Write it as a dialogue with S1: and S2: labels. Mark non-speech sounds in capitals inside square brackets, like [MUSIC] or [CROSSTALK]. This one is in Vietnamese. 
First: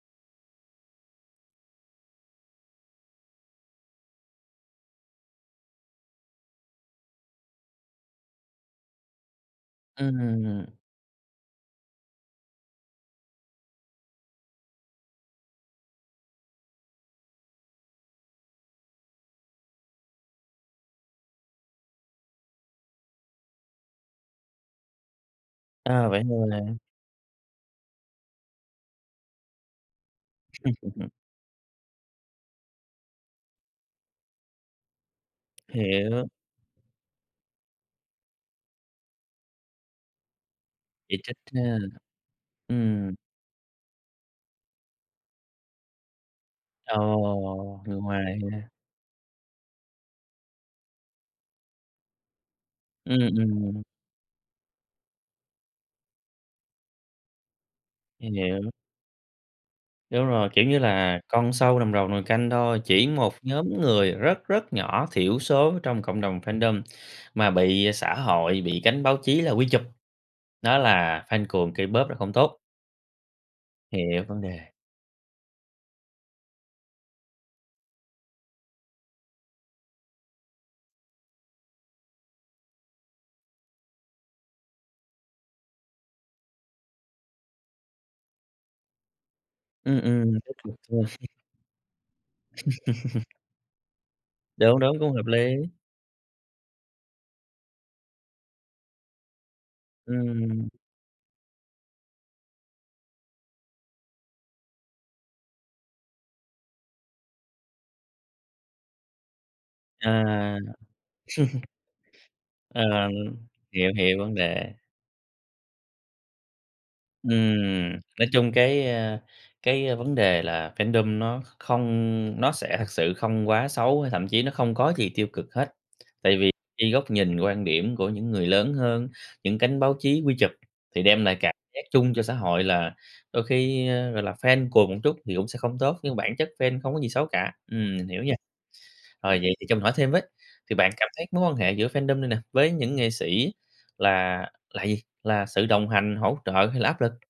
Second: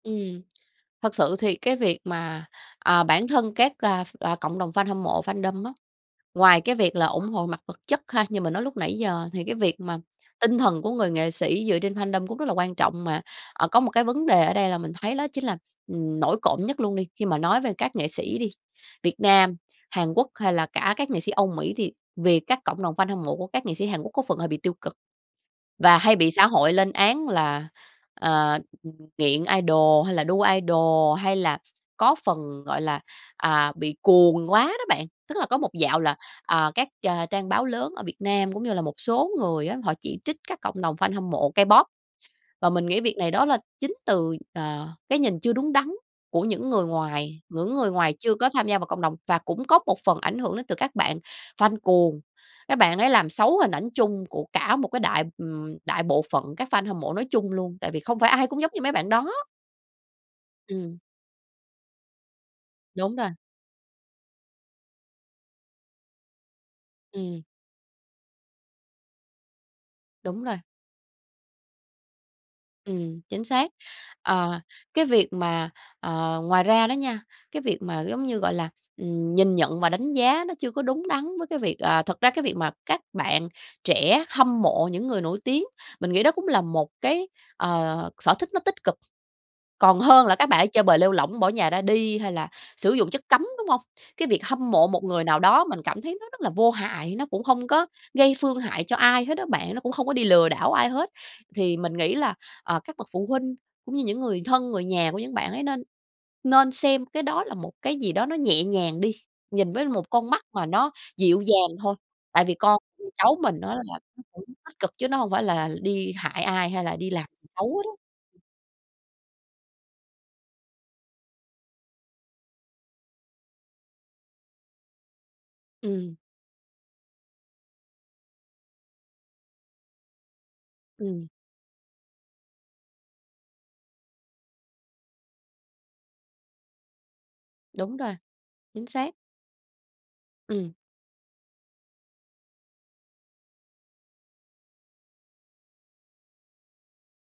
S1: Ừm. Thật sự thì cái việc mà, à, bản thân các, a, à, cộng đồng fan hâm mộ, fandom á, ngoài cái việc là ủng hộ mặt vật chất ha như mình nói lúc nãy giờ thì cái việc mà tinh
S2: Ừm.
S1: thần của người nghệ sĩ dựa trên fandom cũng rất là quan trọng. Mà, ờ, có một cái vấn đề ở đây là mình thấy đó chính là, ừm, nổi cộm nhất luôn đi, khi mà nói về các nghệ sĩ đi, Việt Nam, Hàn Quốc, hay là cả các nghệ sĩ Âu Mỹ thì vì các cộng đồng fan hâm mộ của các nghệ sĩ Hàn Quốc có phần hơi bị tiêu cực và
S2: À,
S1: hay
S2: vậy
S1: bị
S2: thường
S1: xã
S2: là
S1: hội lên án là, ờ, ừm, nghiện idol, hay là đu
S2: [CHUCKLES]
S1: idol, hay là có phần, gọi là, à, bị cuồng quá đó bạn. Tức là có một dạo là,
S2: Hiểu.
S1: à, các, a, trang báo lớn ở Việt Nam, cũng như là một số người á, họ chỉ trích các cộng đồng fan
S2: Chỉ
S1: hâm
S2: trích
S1: mộ
S2: ha.
S1: K-pop và mình nghĩ
S2: Ừm.
S1: việc này đó là chính từ, ờ, cái nhìn chưa đúng đắn của những người ngoài những
S2: Ồ,
S1: người
S2: người
S1: ngoài chưa
S2: ngoài
S1: có tham
S2: ha?
S1: gia vào cộng đồng và cũng có một phần ảnh hưởng đến từ các bạn fan cuồng. Các bạn ấy
S2: Ừm,
S1: làm xấu hình
S2: ừm.
S1: ảnh chung của cả một cái đại, ừm, đại bộ phận các fan hâm mộ nói chung luôn, tại vì không phải
S2: Mình
S1: ai cũng giống
S2: hiểu.
S1: như mấy bạn đó.
S2: Đúng rồi, kiểu như
S1: Ừm.
S2: là, con sâu làm rầu nồi canh thôi, chỉ
S1: Đúng rồi.
S2: một nhóm người rất, rất nhỏ thiểu số trong cộng đồng fandom
S1: Ừm.
S2: mà bị xã hội, bị cánh báo chí là quy chụp,
S1: Đúng rồi.
S2: đó là cuồng K-pop là không tốt.
S1: Ừm, chính xác.
S2: Hiểu vấn
S1: Ờ.
S2: đề.
S1: Cái việc mà ờ, ngoài ra đó nha, cái việc mà, giống như, gọi là, ừm, nhìn nhận và đánh giá nó chưa có đúng đắn với cái việc à, thật ra cái việc mà các bạn trẻ hâm mộ những người nổi tiếng, mình nghĩ đó cũng là một cái, ờ, sở thích nó tích cực. Còn
S2: Ừm,
S1: hơn
S2: ừm,
S1: là
S2: rất
S1: các bạn ấy
S2: [UNINTELLIGIBLE]
S1: chơi bời lêu
S2: [CHUCKLES]
S1: lổng, bỏ nhà ra đi, hay là sử dụng chất
S2: [CHUCKLES]
S1: cấm, đúng hông? Cái việc hâm
S2: Đúng,
S1: mộ
S2: đúng,
S1: một
S2: cũng
S1: người
S2: hợp
S1: nào
S2: lý.
S1: đó mình cảm thấy nó rất là vô hại, nó cũng hông có gây phương hại cho ai hết á bạn, nó cũng không có đi lừa
S2: Ừm.
S1: đảo ai hết. Thì mình nghĩ là, à, các bậc phụ huynh cũng như những người thân, người nhà của những bạn ấy nên nên xem cái đó là một cái gì đó nó nhẹ nhàng đi, nhìn với
S2: À.
S1: một con mắt mà
S2: [CHUCKLES]
S1: nó dịu dàng thôi, tại vì con,
S2: Ờ,
S1: ưm,
S2: ừm.
S1: cháu mình nó là
S2: Hiểu, hiểu
S1: nó
S2: vấn
S1: cũng
S2: đề.
S1: tích cực chứ nó hông phải là đi hại ai, hay là đi làm xấu hết
S2: Ừm,
S1: á.
S2: nói chung cái, a, cái, a, vấn đề là fandom nó kh không nó sẽ thật sự không quá xấu, hay thậm chí nó không có gì tiêu cực hết,
S1: Ừm.
S2: tại vì cái góc nhìn, quan điểm của những người lớn hơn, những cánh báo chí quy chụp, thì đem
S1: Ừm.
S2: lại cảm giác chung cho xã hội là đôi khi, ơ, gọi là, fan cuồng một chút thì cũng sẽ không tốt, nhưng bản chất fan không có gì xấu cả. Ừm,
S1: Đúng
S2: mình
S1: rồi.
S2: hiểu nha.
S1: Chính xác.
S2: Rồi, vậy thì cho mình hỏi thêm với,
S1: Ừm.
S2: thì bạn cảm thấy mối quan hệ giữa fandom này nè, với những nghệ sĩ là là gì? Là sự đồng hành, hỗ trợ hay là áp lực?